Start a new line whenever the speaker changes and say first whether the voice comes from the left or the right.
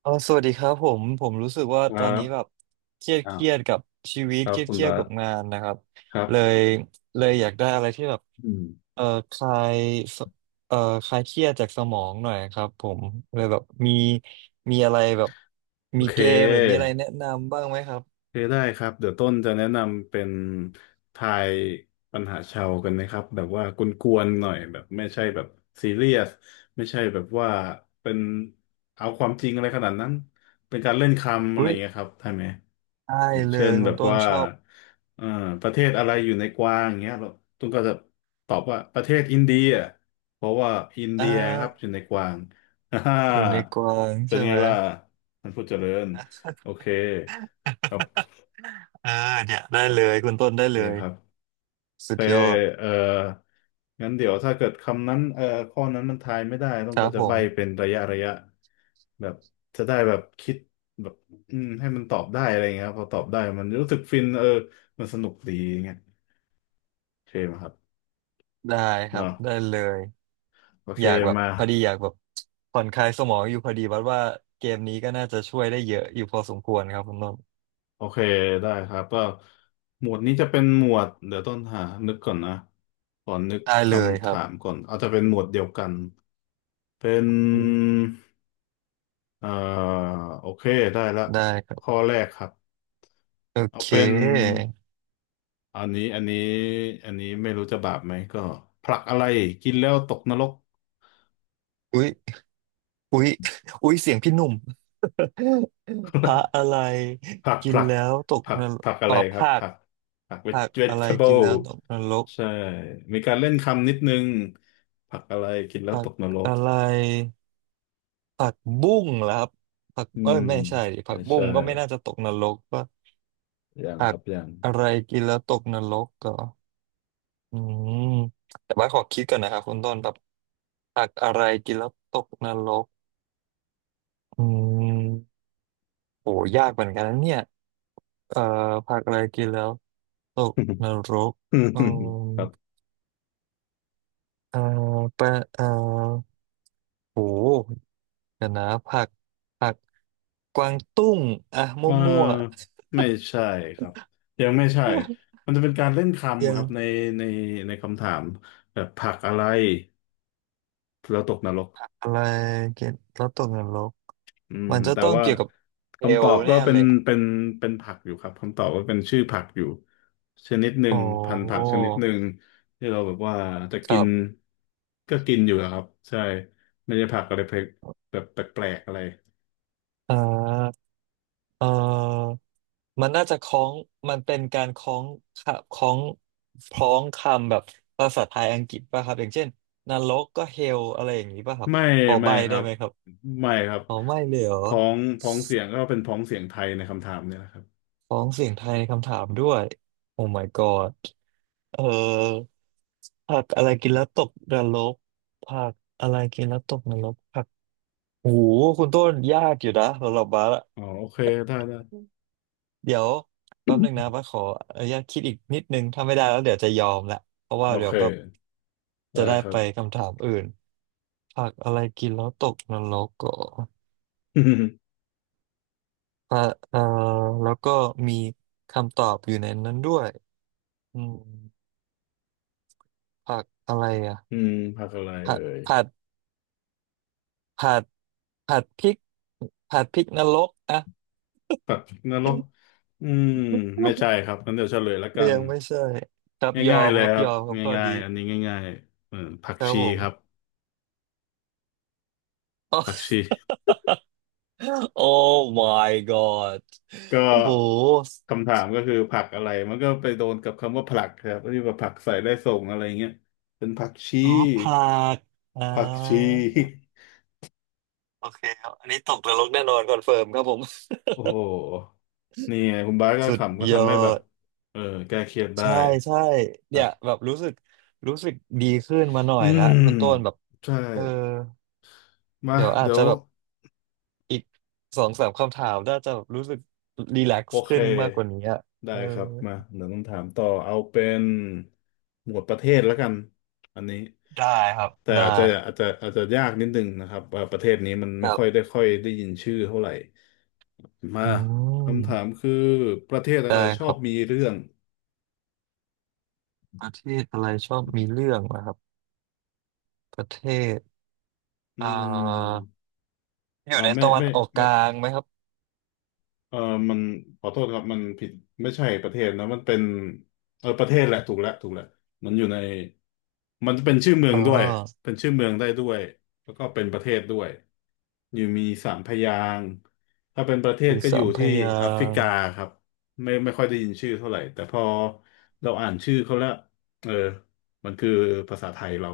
right: สวัสดีครับผมรู้สึกว่า
left: ค
right: ต
left: รั
right: อนนี้
left: บ
right: แบบเครียด
left: อ้า
right: เค
left: ว
right: รียดกับชีวิต
left: ครั
right: เค
left: บ
right: รียด
left: คุณ
right: เครียด
left: บา
right: กับงา
left: ส
right: นนะครับ
left: ครั
right: เลย
left: บ
right: เลยอยากได้อะไรที่แบบ
left: อืม
right: เออคลายสเออคลายเครียดจากสมองหน่อยครับผมเลยแบบมีอะไรแบบ
left: โอ
right: มี
left: เค
right: เกมหรือมีอะไรแนะนำบ้างไหมครับ
left: โอเคได้ครับ เดี๋ยวต้นจะแนะนำเป็นทายปัญหาชาวกันนะครับแบบว่ากวนๆหน่อยแบบไม่ใช่แบบซีเรียส ไม่ใช่แบบว่าเป็นเอาความจริงอะไรขนาดนั้น เป็นการเล่นคำอะไร
right: อุ้
left: อ
right: ย
left: ย่างเงี้ยครับได้ไหม
right: ได้
left: อย่าง
right: เล
left: เช่น
right: ยคุ
left: แบ
right: ณ
left: บ
right: ต้น
left: ว่า
right: ชอบ
left: เอ่อประเทศอะไรอยู่ในกวางอย่างเงี้ยเราตุ้มก็จะตอบว่าประเทศอินเดียเพราะว่าอิน
right: อ่
left: เดียครับอยู่
right: า
left: ในกวาง อ่าฮ่า
right: อยู่ในกวาง
left: เป็น
right: ใช่
left: ไง
right: ไหม
left: ล่ะท่านผู้เจริญโอเคครับ
right: เออเนี่ยได้เลยคุณต้น
left: โอ
right: ได้
left: เค
right: เลย
left: ครับ
right: สุด
left: แต่
right: ยอด
left: เอ่องั้นเดี๋ยวถ้าเกิดคำนั้นข้อนั้นมันทายไม่ได้ต้อง
right: ครั
left: ก็
right: บ
left: จะ
right: ผ
left: ใบ้
right: ม
left: เป็นระยะแบบจะได้แบบคิดแบบอืมให้มันตอบได้อะไรเงี้ยครับพอตอบได้มันรู้สึกฟินเออมันสนุกดีเงี้ย เคไหมครับ
right: ได้ครับ
left: เนาะ
right: ได้เลย
left: โอเค
right: อยากแบบ
left: มา
right: พอดีอยากแบบผ่อนคลายสมองอยู่พอดีวัดว่าเกมนี้ก็น่าจะช่วยได้เยอะอยู่พอสมควรครับคุณนนท์
left: โอเคได้ครับก็หมวดนี้จะเป็นหมวดเดี๋ยวต้นหานึกก่อนนะก่อนนึก
right: ได้
left: ค
right: เลย
left: ำ
right: ครั
left: ถาม
right: บ
left: ก่อนอาจจะเป็นหมวดเดียวกันเป็น
right: อืม
left: เอ่อโอเคได้ละ
right: ได้ครับ
left: ข้อแรกครับ
right: โอ
left: เอา
right: เค
left: เป็นอันนี้อันนี้ไม่รู้จะบาปไหมก็ผลักอะไรกินแล้วตกนรก
right: อุ๊ยอุ๊ยอุ๊ยเสียงพี่หนุ่ม พระ อะไร
left: ผัก
right: กิน
left: ผัก
right: แล้วตก
left: ผัก
right: นรก
left: ผักอะ
right: อ๋
left: ไร
right: อ
left: ครับ
right: ผัก
left: ผัก
right: ผักอะไรกิน
left: vegetable
right: แล้วตกนรก
left: ใช่มีการเล่นคำนิดนึงผักอะไรกินแล้ว
right: ผั
left: ต
right: ก
left: กนรก
right: อะไรผักบุ้งเหรอครับผัก
left: อื
right: เอ้
left: ม
right: ยไม่ใช่ดิผั
left: ไม่
right: กบุ้
left: ใช่
right: งก็ไม่น่าจะตกนรกว่า
left: ยัง
right: ผั
left: ค
right: ก
left: รับยัง
right: อะไรกินแล้วตกนรกก็ อืมแต่ว่าขอคิดก่อนนะครับคุณต้นแบบผักอะไรกินแล้วตกนรกอืมโหยากเหมือนกันนะเนี่ยเอ่อผักอะไรกินแล้วตกนรก
left: อืม
right: อืม
left: ครับ
right: เอ่อปะเอ่อโหเดี๋ยวนะผักผักกวางตุ้งอ่ะม
left: เอ่
right: ั่ว
left: าไม่ใช่ครับยังไม่ใช่
right: ๆ
left: มันจะเป็นการเล่น
right: ยั
left: คำครับใน
right: ง
left: ในในคำถามแบบผักอะไรแล้วตกนรก
right: อะไรกินแล้วตกนรก
left: อืม
right: มันจะ
left: แต่
right: ต้อง
left: ว่า
right: เกี่ยวกับเอ
left: คำต
right: ล
left: อบก็
right: แน่
left: เป็
right: เล
left: น
right: ยอะ
left: เป็นเป็นผักอยู่ครับคำตอบก็เป็นชื่อผักอยู่ชนิดหนึ่
right: อ๋อ
left: งพันธุ์ผักชนิดหนึ่งที่เราแบบว่าจะ
right: ค
left: กิ
right: รั
left: น
right: บ
left: ก็กินอยู่อะครับใช่ไม่ใช่ผักอะไรแปลกแบบแปลกๆอะไร
right: อ่าเออ มันน่าจะคล้องมันเป็นการคล้องค่ะคล้องคำแบบภาษาไทยอังกฤษป่ะครับ อย่างเช่นนรกก็เฮลอะไรอย่างนี้ป่ะครับ
left: ไม่
right: พอใบ
left: ไม่ค
right: ได้
left: รับ
right: ไหมครับ
left: ไม่ครับ
right: อ๋อไม่เลยเหรอ
left: พ้องเสียงก็เป็นพ้องเสียงไทยในคำถามเนี่ยนะครับ
right: คล้องเสียงไทยในคำถามด้วยโอ้ my god เออผักอะไรกินแล้วตกนรกผักอะไรกินแล้วตกนรกผักโอ้หคุณต้นยากอยู่นะสำหรับบาสอะ
left: อ๋อโอเคได้
right: เดี๋ยวแป๊บหนึ่งนะ ว่าขออนุญาตคิดอีกนิดนึงถ้าไม่ได้แล้วเดี๋ยวจะยอมละเพราะว่า
left: โอ
right: เดี๋ย
left: เค
right: วแบบ
left: ได้
right: จะได้
left: ครั
right: ไป
left: บ
right: คำถามอื่นผักอะไรกินแล้วตกนรกก็ เอ่อเอ่อแล้วก็มีคำตอบอยู่ในนั้นด้วยอืมผักอะไรอ่ะ
left: อืมผักอะไร
right: ผั
left: เอ่
right: ด
left: ย
right: ผัดผัดผัดพริกผัดพริกนรกอ่ะ
left: สัตว์นรกอืมไม่ใช่ครับงั้นเดี๋ยวเฉลยละกั น
right: ยังไม่ใช่ครับยอ
left: ง่าย
right: ม
left: ๆเล
right: ค
left: ย
right: รับ
left: ครั
right: ย
left: บ
right: อมครับข้อ
left: ง่า
right: ดี
left: ยๆอันนี้ง่ายๆเออผัก
right: ครับ
left: ชี
right: ผ
left: ครับ
right: มเอ
left: ผัก
right: อ
left: ชี
right: โอ้ my god
left: ก็
right: โอ้โห
left: คำถามก็คือผักอะไรมันก็ไปโดนกับคำว่าผลักครับที่ว่าผักใส่ได้ส่งอะไรเงี้ยเป็นผักชี
right: อ๋อพลากอ่
left: ผักชี
right: าโอเคครับอันนี้ตกนรกแน่นอนคอนเฟิร์มครับผม
left: โอ้โห นี่ไงคุณบาสก็
right: สุด
left: ขำก็
right: ยอ
left: ทำให้แบบ
right: ด
left: เออแก้เครียดได้
right: ใช่ใช่
left: ค
right: เนี่
left: รั
right: ย
left: บ
right: แบบรู้สึก รู้สึกดีขึ้นมาหน่อ
left: อื
right: ยละ
left: ม
right: คุณต้นแบบ
left: ใช่
right: เออ
left: มา
right: เดี๋ยวอาจ
left: เดี๋ย
right: จะ
left: ว
right: แบบอีกสองสามคำถามน่าจะแบบรู้สึกรีแลก
left: โอ
right: ซ์
left: เค
right: ขึ้นมากกว่านี้อะเอ
left: ได้
right: อ
left: ครับมาเดี๋ยวต้องถามต่อเอาเป็นหมวดประเทศแล้วกันอันนี้
right: ได้ครับ
left: แต่
right: ได้
left: อาจจะอาจจะยากนิดนึงนะครับว่าประเทศนี้มัน
right: ค
left: ไม่
right: รั
left: ค่อยได้
right: บ
left: ค่อยได้ยินชื่อเท่าไหร่
right: อื
left: มาคำถาม
right: ม
left: คือประเทศอะ
right: ได้
left: ไรช
right: ค
left: อ
right: รั
left: บ
right: บ
left: มีเรื่อง
right: ประเทศอะไรชอบมีเรื่องนะครับ ประเทศ
left: อื
right: อ่า
left: ม
right: อยู่
left: อ่า
right: ใน
left: ไม่
right: ตะวัน
left: ไม่
right: ออกก
left: ไม่
right: ลางไหมครับ
left: เออมันขอโทษครับมันผิดไม่ใช่ประเทศนะมันเป็นเออประเทศแหละถูกแล้วมันอยู่ในมันจะเป็นชื่อเมือ
right: อ่
left: งด้วย
right: า
left: เป็นชื่อเมืองได้ด้วย แล้วก็เป็นประเทศด้วยอยู่มีสามพยางค์ถ้าเป็นประเท
right: อ
left: ศ
right: ยู่
left: ก็อ
right: สา
left: ยู่
right: มพ
left: ที่
right: ยา
left: แอฟริ
right: ง
left: กา
right: ค์
left: ครับไม่ไม่ค่อยได้ยินชื่อเท่าไหร่ แต่พอเราอ่านชื่อเขาแล้วเออ มันคือภาษาไทยเรา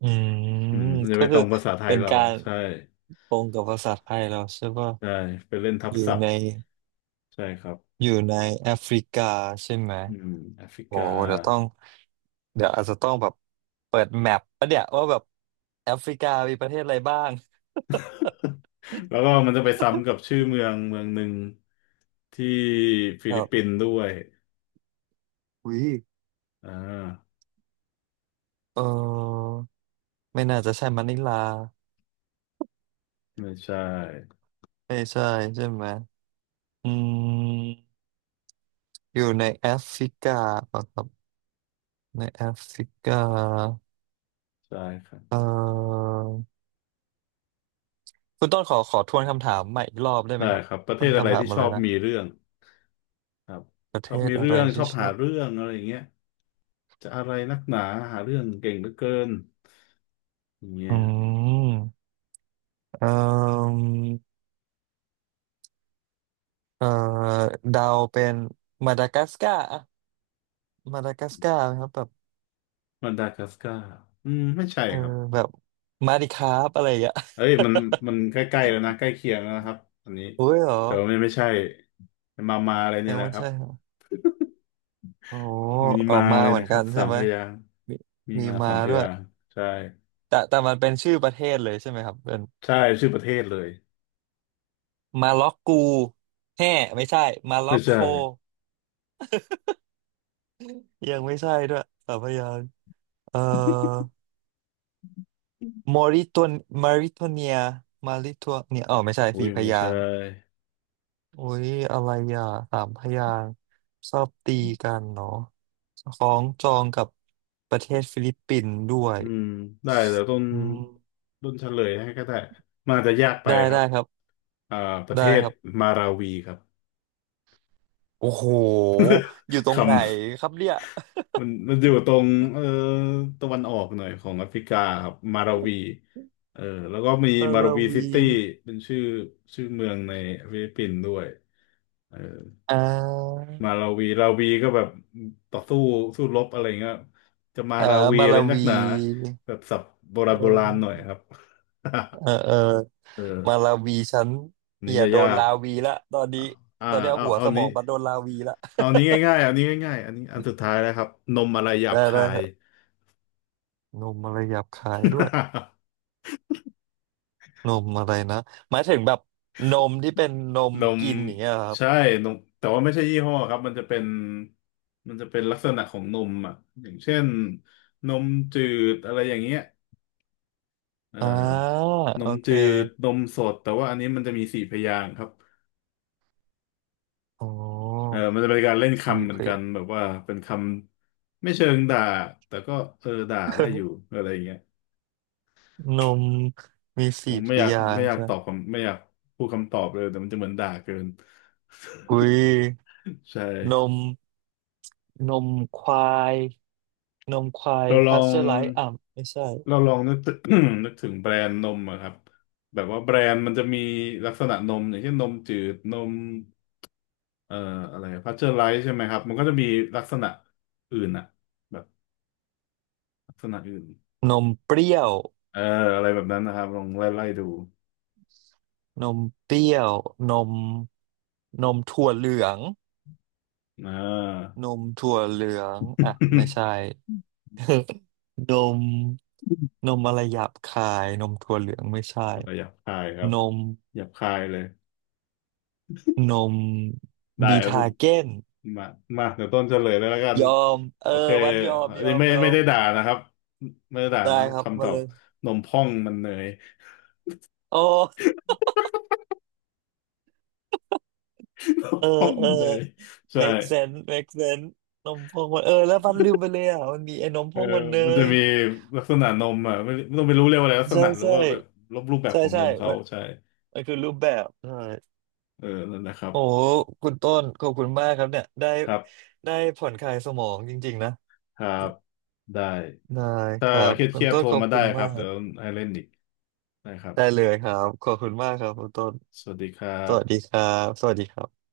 right: อืม
left: อืมมันจะ
right: ก็
left: ไปต
right: คื
left: ร
right: อ
left: งภาษาไทย
right: เป็น
left: เรา
right: การ
left: ใช่
right: ตรงกับภาษาไทยเราใช่ป่ะ
left: ใช่ไปเล่นทับ
right: อยู่
left: ศัพ
right: ใน
left: ท์ใช่ครับ
right: อยู่ในแอฟริกาใช่ไหม
left: อืมแอฟริ
right: โอ้
left: กา
right: เดี๋ยวต้องเดี๋ยวอาจจะต้องแบบเปิดแมปปะเนี่ยว่าแบบแอฟริกามีประเทศอะไรบ้าง
left: แล้วก็มันจะไปซ้ำกับ ชื่อเมืองหนึ่งที่ฟิ
right: ครั
left: ลิป
right: บ
left: ปิ นส์ด้วย
right: วิ
left: อ่า
right: เออไม่น่าจะใช่มะนิลา
left: ไม่ใช่
right: ไม่ใช่ใช่ไหมอืม อยู่ในแอฟริกาเปล่าครับในแอฟริกา
left: ใช่ครับ
right: เอ่อคุณต้นขอทวนคำถามใหม่อีกรอบได้ไหม
left: ได้
right: ครับ
left: ครับ ประเท
right: มัน
left: ศอะไร
right: คำถาม
left: ที่ช
right: มาเล
left: อ
right: ย
left: บ
right: นะ
left: มีเรื่องครับ
right: ประ
left: ช
right: เท
left: อบ
right: ศ
left: มี
right: อะ
left: เรื่
right: ไร
left: องชอ
right: ที่
left: บ
right: ช
left: หา
right: อบ
left: เรื่องอะไรอย่างเงี้ยจะอะไรนักหนาหาเรื่องเก่งเหลือเกินอย่างเงี้ย
right: อืมเอ่อเอ่อดาวเป็นมาดากัสการ์อะมาดากัสการ์ไหมครับแบบ
left: มันดากัสการ์อืมไม่ใช่
right: เออ
left: ครับ
right: แบบมาดิคาบอะไรอย่างเงี้ย
left: เอ้ยมันใกล้ๆแล้วนะ ใกล้เคียงแล้วนะครับอันนี้
right: อุ้ยเหรอ
left: แต่ว่าไม่ใช่มาอะไรนี่
right: ยัง
left: แหละ
right: ไม่
left: ครับ
right: ใช่เหรอโอ้
left: มี
right: ออ
left: มา
right: กมา
left: เลย
right: เหมือ
left: นะ
right: น
left: ค
right: กั
left: รับ
right: น
left: สา
right: ใช่
left: ม
right: ไหม
left: พยางค์
right: มี
left: มี
right: มี
left: มา
right: มา
left: สามพ
right: ด้ว
left: ยา
right: ย
left: งค์ใช่
right: แต่มันเป็นชื่อประเทศเลยใช่ไหมครับเป็น
left: ใช่ชื่อประเทศเลย
right: มาล็อกกูแห่ไม่ใช่มาล็อ
left: ไม่
right: กโค
left: ใช่
right: ยังไม่ใช่ด้วยสามพยางค์เอ่อมอริตัวนมาริโทเนียมาริทัวเนียอ๋อไม่ใช่
left: อุ้
right: สี่
left: ย
right: พ
left: ไม่
right: ยา
left: ใช่
right: งค์โอ้ยอะไรอ่ะสามพยางค์ชอบตีกันเนาะของจองกับประเทศฟิลิปปินส์ด้วย
left: อืมได้เดี๋ยวต้น
right: อืม
left: ต้นเฉลยให้ก็ได้มาจจะยากไป
right: ได้
left: ครั
right: ได้
left: บ
right: ครับ
left: อ่าประเท
right: ได้
left: ศ
right: ครับ
left: มาราวีครับ
right: โอ้โหอยู่ตรง
left: คำ
right: ไหนครับเนี่ย
left: มันอยู่ตรงเออตะวันออกหน่อยของแอฟริกาครับมาราวีเออแล้วก็มี
right: มา
left: มารา
right: ลา
left: วีซิ
right: วี
left: ตี้เป็นชื่อเมืองในฟิลิปปินส์ด้วยเออ
right: อ่า
left: มาลาวีลาวีก็แบบต่อสู้สู้รบอะไรเงี้ยจะมา
right: อ่า
left: ลาวี
right: มา
left: อะไร
right: ลา
left: นัก
right: วี
left: หนาแบบศัพท์โบ
right: เ
left: ราณโบราณหน่อย
right: ออ
left: ครับ
right: เออเออ มา
left: เออ
right: ลาวีฉัน
left: อันนี้
right: เหี่ย
left: จะ
right: โดน
left: ยาก
right: ลาวีละตอนนี้
left: อ่า
right: ตอนเนี้ย
left: เอา
right: หัวสมองบัดโดนลาวีละ
left: เอานี้ง่ายๆเอานี้ง่ายๆอันนี้อันสุดท้ายแล้วครับนมอะไรหยา
right: ได้
left: บ
right: ได้
left: คา
right: ค
left: ย
right: รับนมอะไรหยาบคายด้วยนมอะไรนะหมายถึงแบบนมที่เป็นนม
left: นม
right: กินอย่างเงี้ยเหรอครับ
left: ใช่นมแต่ว่าไม่ใช่ยี่ห้อครับมันจะเป็นลักษณะของนมอ่ะอย่างเช่นนมจืดอะไรอย่างเงี้ย เอ่อ
right: อ่า
left: น
right: โอ
left: ม
right: เค
left: จืดนมสดแต่ว่าอันนี้มันจะมีสี่พยางค์ครับ
right: โอ้
left: เออมันจะเป็นการเล่น
right: สี่
left: คำเหมื
right: เพ
left: อน
right: ย
left: กันแบบว่าเป็นคำไม่เชิงด่าแต่ก็เออด่าได้อยู่อะไรอย่างเงี้ย
right: นมมี
left: ผ
right: สี่
left: ม
right: พ
left: ไม่อยาก
right: ยา
left: ไม่
right: ง
left: อ
right: ค์
left: ยาก
right: ใช่ไห
left: ต
right: ม
left: อบคำไม่อยากพูดคำตอบเลยแต่มันจะเหมือนด่าเกิน
right: อุ้ย
left: ใช่
right: นมนมควายนมควาย
left: เราล
right: พา
left: อ
right: สเจ
left: ง
right: อร์ไลซ์อ่ะไม่ใช่
left: เราลองนึกถึง นึกถึงแบรนด์นมอะครับแบบว่าแบรนด์มันจะมีลักษณะนมอย่างเช่นนมจืดนมเอ่ออะไรพาสเจอร์ไรส์ใช่ไหมครับมันก็จะมีลักษณะอื่นอะแบบ ลักษณะอื่น
right: นมเปรี้ยว
left: เอออะไรแบบนั้นนะครับลองไล่ดู
right: นมเปรี้ยวนมนมถั่วเหลือง
left: อ่า
right: นมถั่วเหลืองอ่ะไม่ใช่ นมนมอะไรหยาบคายนมถั่วเหลืองไม่ใช่
left: อะไรหยาบคายครับ
right: นม
left: หยาบคายเลย
right: นม
left: ได้
right: บี
left: ครับ
right: ทาเก้น
left: มามาเดี๋ยวต้นเฉลยเลยแล้วกัน
right: ยอมเออ
left: โอเค
right: วัดยอม
left: อัน
right: ย
left: นี้
right: อม
left: ไม่
right: ยอ
left: ไม่
right: ม
left: ได้ด่านะครับไม่ได้ด่า
right: ได้
left: นะ
right: ครับ
left: คำต
right: มา
left: อ
right: เล
left: บ
right: ย
left: นมพ่องมันเนย
right: โอ้
left: นม
right: เออ
left: พ่อง
right: เออ
left: มันเนยใช่
right: make sense make sense นมพองมันแล้ววัดลืมไปเลยอ่ะมันมีไอ้นมพ
left: เออ
right: องมันเน
left: มันจะ
right: ย
left: มีลักษณะนมอ่ะไม่ต้องไปรู้เรียกว่าอะไรลักษ
right: ใช่
left: ณะหรือ
right: ใช่
left: ว่าแบบรูปแบบ
right: ใช่
left: ของน
right: ใช่
left: มเขา
right: มัน
left: ใช่
right: มันคือรูปแบบใช่
left: เออนั่นนะครับ
right: โอ้โหคุณต้นขอบคุณมากครับเนี่ยได้
left: ครับ
right: ได้ผ่อนคลายสมองจริงๆนะ
left: ครับได้
right: ได้ค
left: ถ้า
right: รับ
left: เค
right: คุณ
left: รียดๆ
right: ต้น
left: โทร
right: ขอบ
left: มา
right: คุ
left: ได้
right: ณ
left: ค
right: มา
left: รับเดี๋ยว
right: ก
left: ให้เล่นอีกนะครับ
right: ได้เลยครับ ขอบคุณมากครับคุณต้น
left: สวัสดีครั
right: สวัสดี
left: บ
right: ครับสวัสดีครับ